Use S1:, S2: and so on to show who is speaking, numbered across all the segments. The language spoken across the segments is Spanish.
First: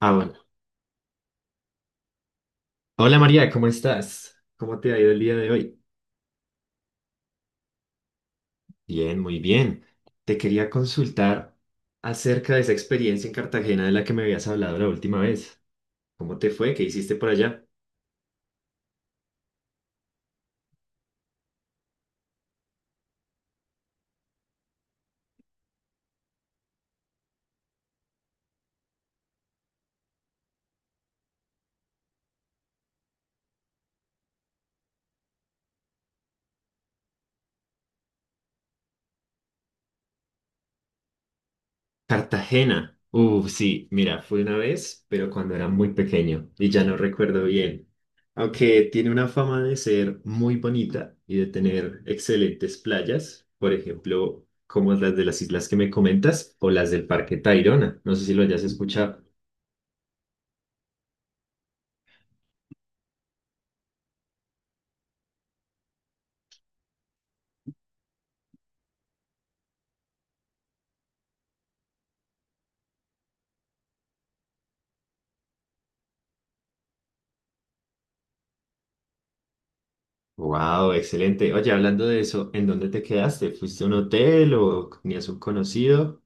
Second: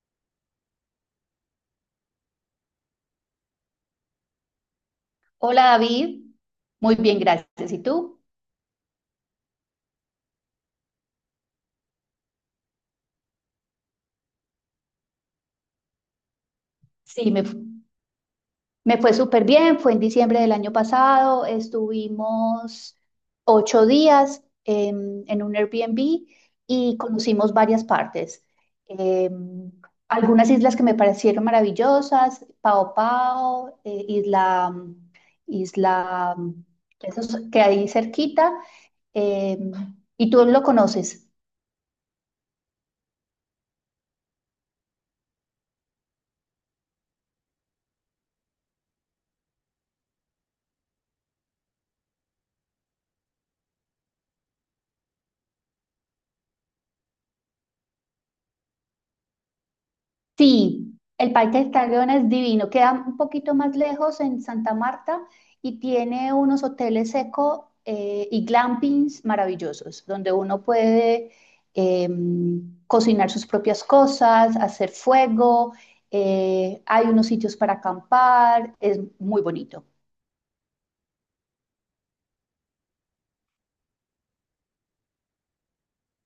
S1: Ah, bueno. Hola María, ¿cómo estás? ¿Cómo te ha ido el día de
S2: Hola
S1: hoy?
S2: David, muy bien, gracias. ¿Y tú?
S1: Bien, muy bien. Te quería consultar acerca de esa experiencia en Cartagena de la que me habías hablado la última vez. ¿Cómo te fue? ¿Qué hiciste por
S2: Sí,
S1: allá?
S2: me fue súper bien, fue en diciembre del año pasado, estuvimos 8 días en un Airbnb y conocimos varias partes. Em, Algunas islas que me parecieron maravillosas, Pao Pao, isla, esos que hay cerquita, em, y tú lo conoces.
S1: Cartagena. Sí, mira, fui una vez, pero cuando era muy pequeño y ya no recuerdo bien. Aunque tiene una fama de ser muy bonita y de tener excelentes playas, por ejemplo, como las de las islas que me comentas o las del Parque Tayrona. No sé si lo hayas escuchado.
S2: Sí, el Parque del Tayrona es divino. Queda un poquito más lejos en Santa Marta y tiene unos hoteles seco y glampings maravillosos, donde uno puede eh, cocinar sus propias cosas, hacer fuego, hay unos sitios para acampar, es muy bonito.
S1: Wow, excelente. Oye, hablando de eso, ¿en dónde te quedaste? ¿Fuiste a un hotel o tenías un conocido?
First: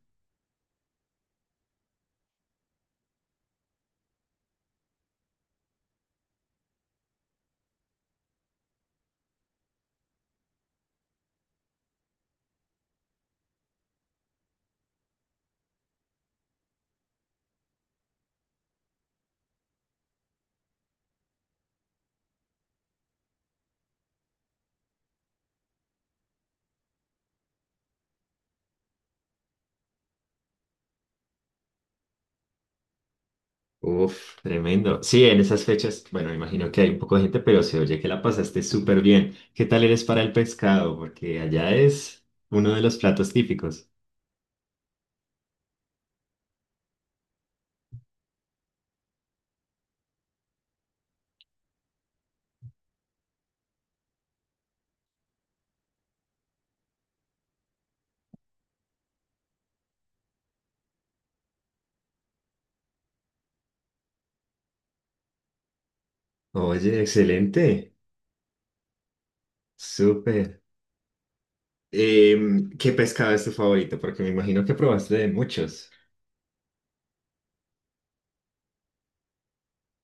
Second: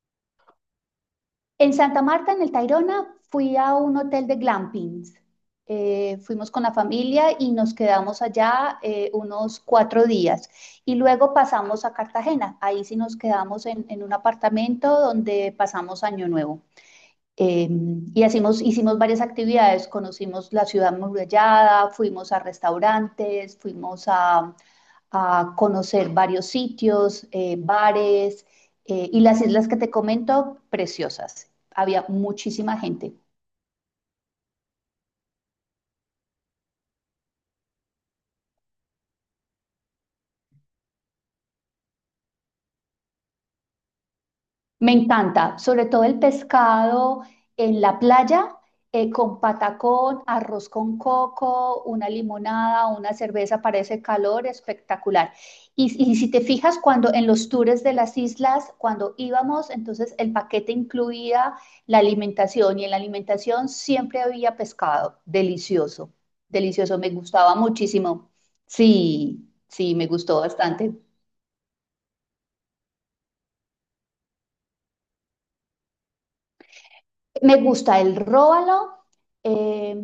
S2: En Santa Marta, en el Tayrona, fui a un hotel de glampings. Fuimos con la familia y nos quedamos allá unos 4 días. Y luego pasamos a Cartagena. Ahí sí nos quedamos en un apartamento donde pasamos Año Nuevo. Eh, hicimos varias actividades. Conocimos la ciudad murallada, fuimos a restaurantes, fuimos a conocer varios sitios, bares, y las islas que te comento, preciosas. Había muchísima gente.
S1: Uf, tremendo. Sí, en esas fechas, bueno, me imagino que hay un poco de gente, pero se oye que la pasaste súper bien. ¿Qué tal eres para el pescado? Porque allá es uno de los platos típicos.
S2: Me encanta, sobre todo el pescado en la playa, con patacón, arroz con coco, una limonada, una cerveza para ese calor, espectacular. Y si te fijas, cuando en los tours de las islas, cuando íbamos, entonces el paquete incluía la alimentación y en la alimentación siempre había pescado, delicioso, delicioso,
S1: Oye,
S2: me gustaba
S1: excelente.
S2: muchísimo. Sí, sí, me gustó
S1: Súper.
S2: bastante.
S1: ¿Qué pescado es tu favorito? Porque me imagino que probaste de muchos.
S2: Me gusta el róbalo. em,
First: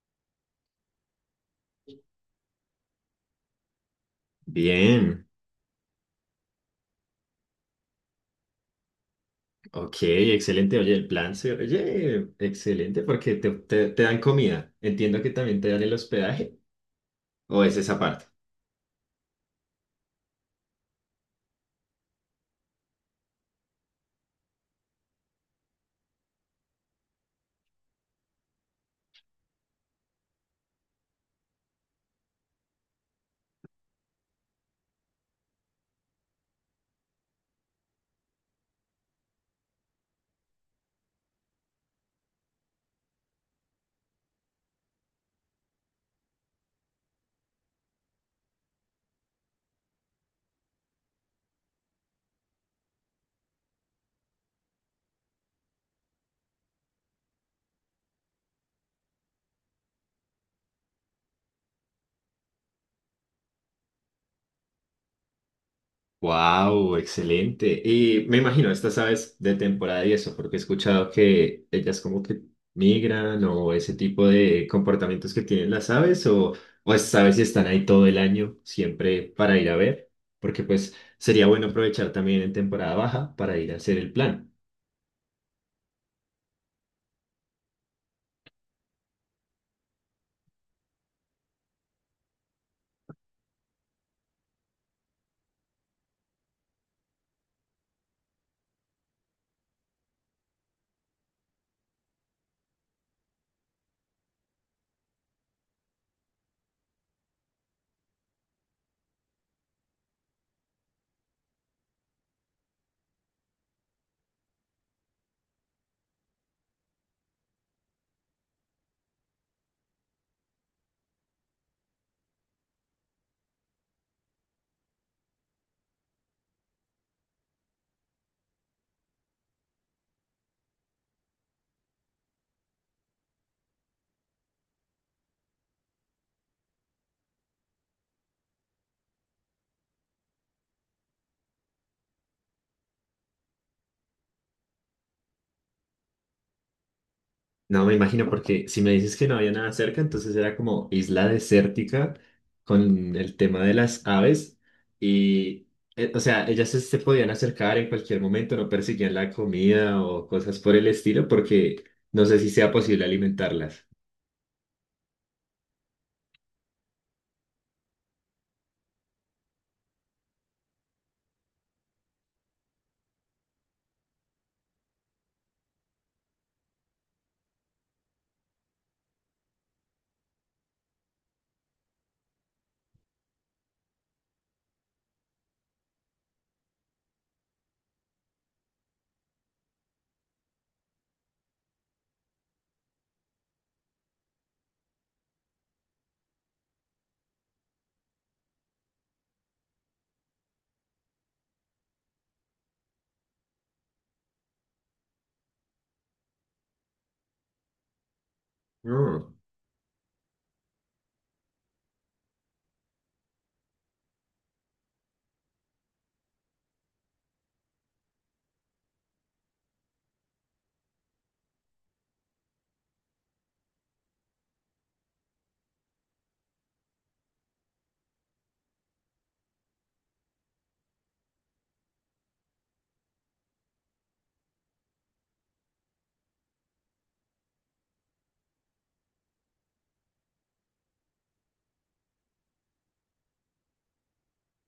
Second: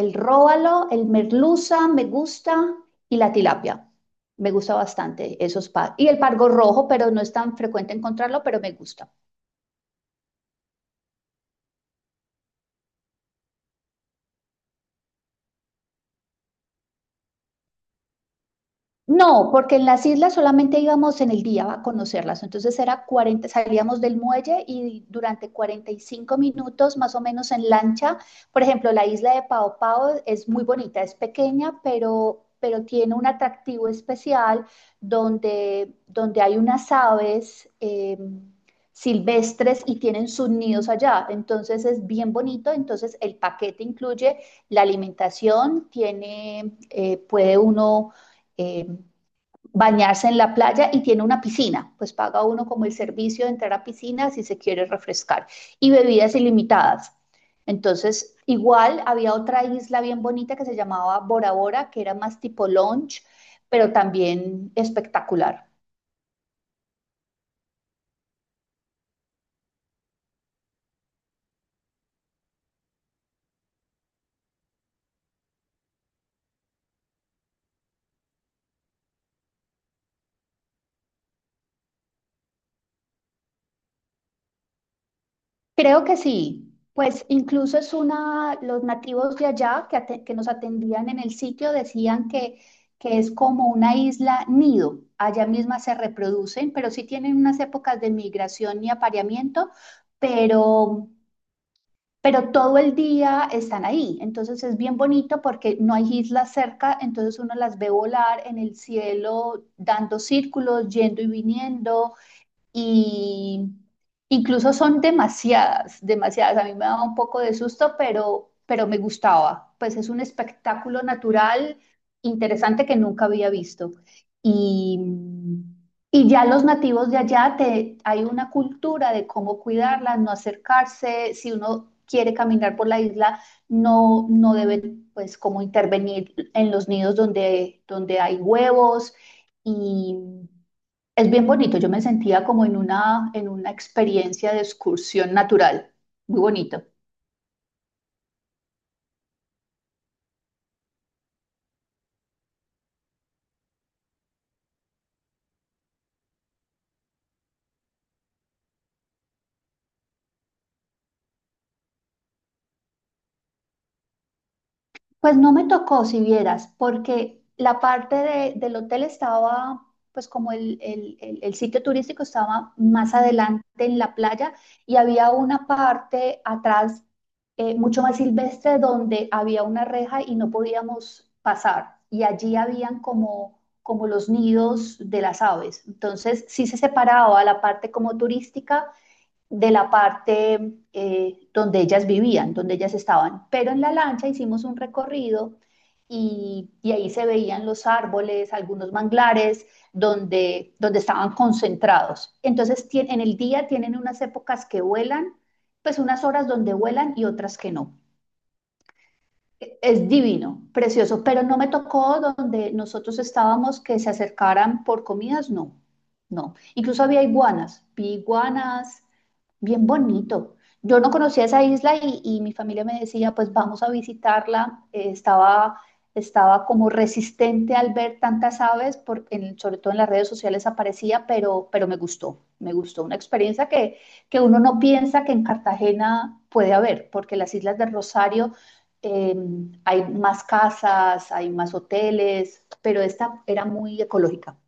S2: El róbalo, el merluza, me gusta y la tilapia. Me gusta
S1: Bien.
S2: bastante esos par. Y el pargo rojo, pero no es tan frecuente encontrarlo, pero me gusta.
S1: Ok, excelente. Oye, el plan se... Oye, excelente porque te dan comida. Entiendo que también te dan el hospedaje. ¿O es esa parte?
S2: No, porque en las islas solamente íbamos en el día a conocerlas. Entonces era 40, salíamos del muelle y durante 45 minutos más o menos en lancha. Por ejemplo, la isla de Pao Pao es muy bonita, es pequeña, pero tiene un atractivo especial donde hay unas aves silvestres y tienen sus nidos allá. Entonces es bien bonito. Entonces el paquete incluye la alimentación, tiene, puede uno eh, bañarse en la playa y tiene una piscina, pues paga uno como el servicio de entrar a piscina si se quiere refrescar y bebidas ilimitadas. Entonces, igual había otra isla bien bonita que se llamaba Bora Bora, que era más tipo lounge, pero también espectacular.
S1: Wow, excelente. Y me imagino, estas aves de temporada y eso, porque he escuchado que ellas como que migran o ese tipo de comportamientos que tienen las aves o estas aves si están ahí todo el año siempre para ir a ver, porque pues sería bueno aprovechar también en temporada baja para ir a hacer el plan.
S2: Creo que sí. Pues incluso es una, los nativos de allá que nos atendían en el sitio decían que es como una isla nido. Allá misma se reproducen, pero sí tienen unas épocas de migración y apareamiento, pero, pero todo el día están ahí. Entonces es bien bonito porque no hay islas cerca, entonces uno las ve volar en el cielo, dando círculos, yendo y viniendo y incluso son demasiadas, demasiadas. A mí me daba un poco de susto, pero me gustaba. Pues es un espectáculo natural interesante que nunca había visto. Y, y ya los nativos de allá, hay una cultura de cómo cuidarlas, no acercarse. Si uno quiere caminar por la isla, no debe pues como intervenir en los nidos donde hay huevos. Y es bien bonito, yo me sentía como en una experiencia de excursión natural, muy bonito.
S1: No me imagino, porque si me dices que no había nada cerca, entonces era como isla desértica con el tema de las aves. Y, o sea, ellas se podían acercar en cualquier momento, no perseguían la comida o cosas por el estilo, porque no sé si sea posible alimentarlas.
S2: Pues no me tocó, si vieras, porque la parte del hotel estaba, pues como el sitio turístico estaba más adelante en la playa y había una parte atrás, mucho más silvestre, donde había una reja y no podíamos pasar. Y allí habían como los nidos de las aves. Entonces sí se separaba la parte como turística de la parte, donde ellas vivían, donde ellas estaban. Pero en la lancha hicimos un recorrido y ahí se veían los árboles, algunos manglares, donde estaban concentrados. Entonces, en el día tienen unas épocas que vuelan, pues unas horas donde vuelan y otras que no.
S1: No,
S2: Es divino, precioso, pero no me tocó donde nosotros estábamos que se acercaran por comidas, no, no. Incluso había iguanas, vi iguanas, bien bonito. Yo no conocía esa isla y mi familia me decía, pues vamos a visitarla. Estaba como resistente al ver tantas aves, sobre todo en las redes sociales aparecía, pero me gustó, me gustó. Una experiencia que uno no piensa que en Cartagena puede haber, porque las islas de Rosario, eh, hay más casas, hay más hoteles, pero esta era muy ecológica.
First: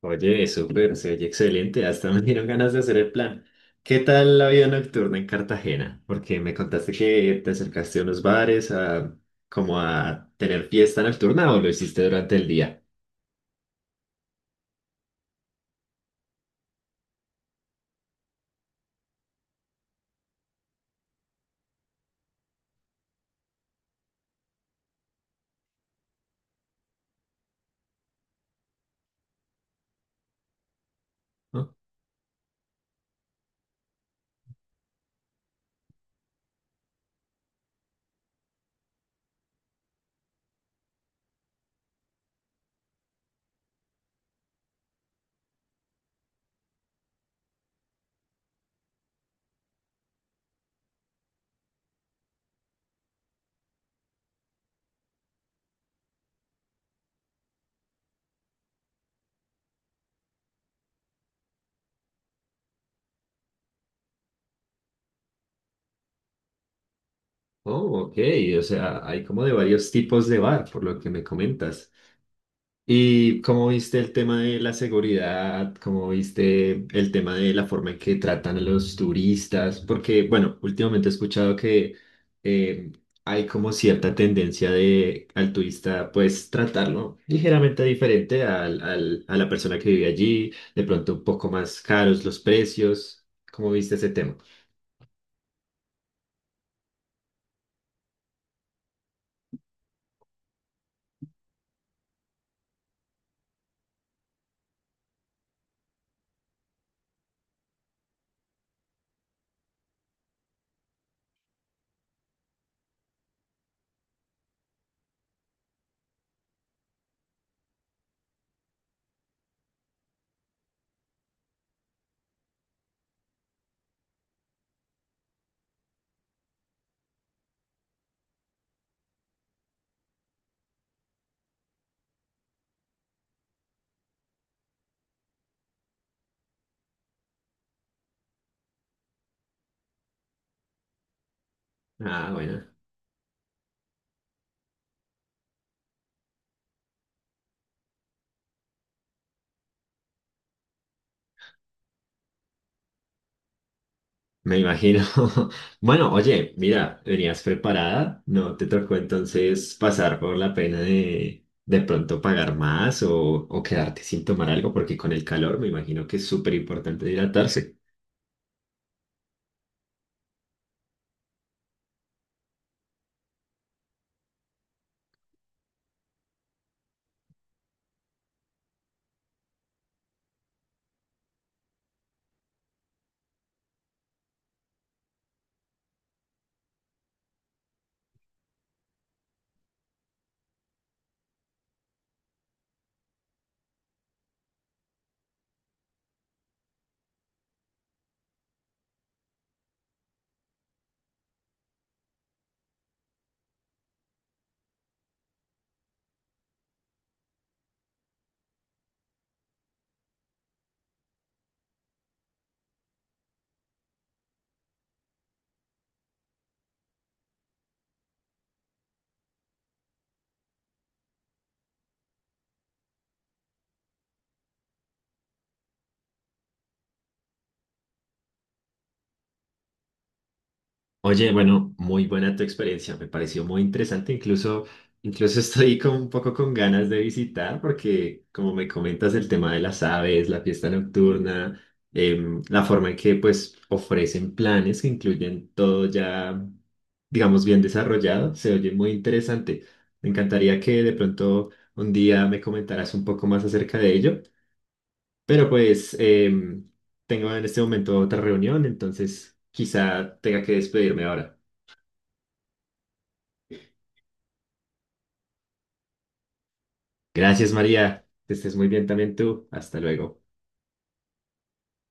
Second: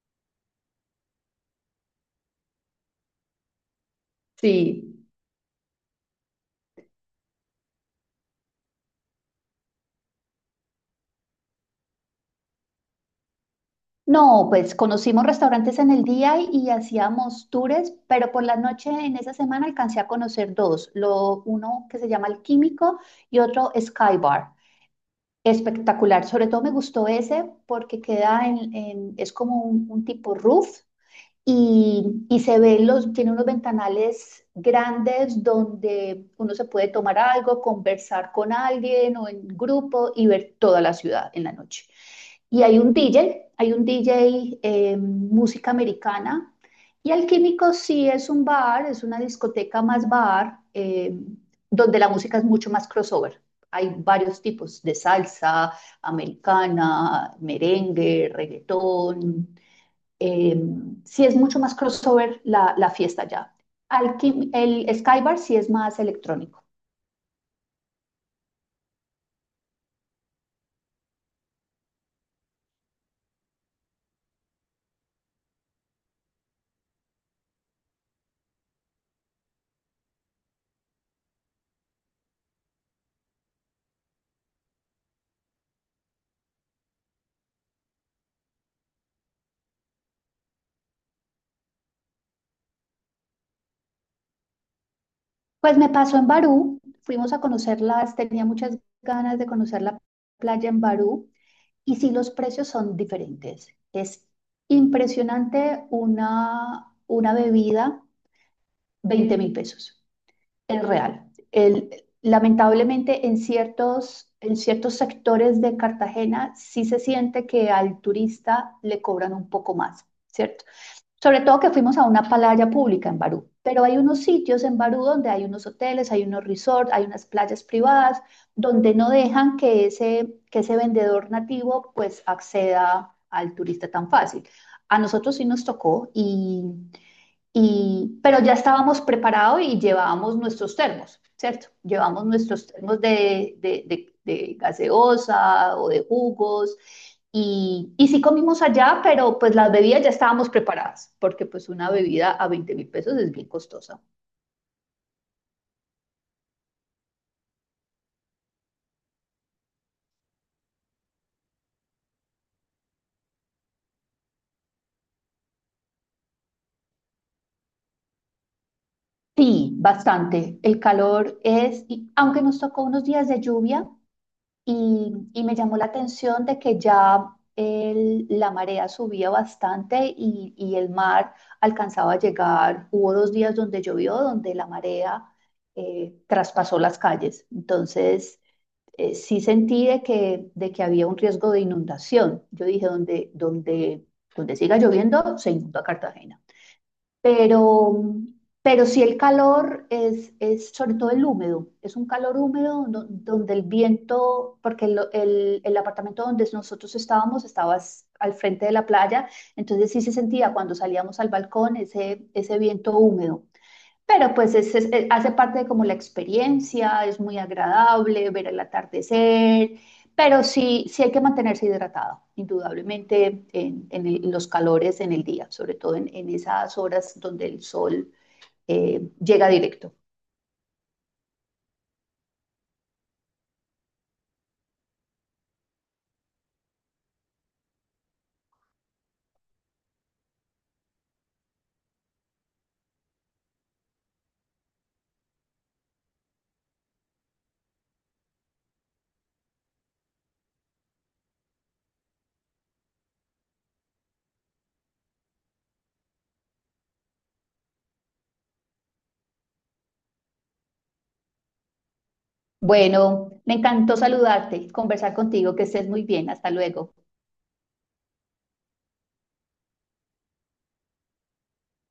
S1: oye, súper, se oye excelente. Hasta me dieron ganas de hacer el plan. ¿Qué tal la vida
S2: Sí.
S1: nocturna en Cartagena? Porque me contaste que te acercaste a unos bares, a, como a tener fiesta nocturna, o lo hiciste durante el día.
S2: No, pues conocimos restaurantes en el día y hacíamos tours, pero por la noche en esa semana alcancé a conocer dos, uno que se llama El Químico y otro Sky Bar. Espectacular, sobre todo me gustó ese porque queda es como un tipo roof
S1: Oh,
S2: y se ven tiene unos ventanales grandes donde uno se puede tomar algo, conversar con alguien o en grupo y ver toda la ciudad en la noche. Y hay un DJ, música americana. Y Alquímico sí es un bar, es una discoteca más bar, donde la música es mucho más crossover. Hay varios tipos de salsa, americana, merengue, reggaetón, eh, sí es mucho más crossover la fiesta ya. El Skybar sí es más electrónico.
S1: oh, ok, o sea, hay como de varios tipos de bar, por lo que me comentas. ¿Y cómo viste el tema de la seguridad? ¿Cómo viste el tema de la forma en que tratan a los turistas? Porque, bueno, últimamente he escuchado que eh, hay como cierta tendencia de al turista, pues, tratarlo ligeramente diferente a la persona que vive allí, de pronto un poco más caros los precios. ¿Cómo viste ese tema?
S2: Pues me pasó en Barú, fuimos a conocerlas, tenía muchas ganas de conocer la playa en Barú y sí los precios son diferentes. Es impresionante una bebida, 20.000 pesos. Es real. El- lamentablemente, en ciertos sectores de Cartagena sí se siente que al turista le cobran un poco más, ¿cierto? Sobre todo que fuimos a una playa pública en Barú, pero hay unos sitios en Barú donde hay unos hoteles, hay unos resorts, hay unas playas privadas donde no dejan que ese, vendedor nativo pues acceda al turista tan fácil. A nosotros sí nos tocó Pero ya estábamos preparados y llevábamos nuestros termos, ¿cierto? Llevamos
S1: Ah, bueno.
S2: nuestros termos de gaseosa o de jugos. Y sí comimos allá, pero pues las bebidas ya estábamos preparadas, porque pues una bebida a 20.000 pesos es bien costosa.
S1: Me imagino. Bueno, oye, mira, venías preparada, ¿no te tocó entonces pasar por la pena de pronto pagar más o quedarte sin tomar algo? Porque con el calor me imagino que es súper importante hidratarse.
S2: Sí, bastante. El calor es, y aunque nos tocó unos días de lluvia, y me llamó la atención de que ya la marea subía bastante y el mar alcanzaba a llegar. Hubo 2 días donde llovió, donde la marea, traspasó las calles. Entonces, sí sentí de que había un riesgo de inundación. Yo dije, donde siga lloviendo, se inunda Cartagena. Pero, pero sí el calor es sobre todo el húmedo, es un calor húmedo, donde el viento, porque el apartamento donde nosotros estábamos estaba, al frente de la playa, entonces sí se sentía cuando salíamos al balcón ese, viento húmedo. Pero pues hace parte de como la experiencia, es muy agradable ver el atardecer, pero sí, sí hay que mantenerse hidratado, indudablemente los calores en el día, sobre todo en esas horas donde el sol llega directo.
S1: Oye, bueno, muy buena tu experiencia, me pareció muy interesante, incluso, incluso estoy con, un poco con ganas de visitar porque como me comentas el tema de las aves, la fiesta nocturna, la forma en que pues ofrecen planes que incluyen todo ya, digamos, bien desarrollado, se oye muy interesante. Me encantaría que de pronto un día me comentaras un poco más acerca de ello, pero pues em, tengo en este momento otra reunión, entonces quizá tenga que despedirme ahora.
S2: Bueno, me encantó saludarte, conversar contigo, que estés muy bien, hasta luego.
S1: Gracias, María. Que estés muy bien también tú. Hasta luego.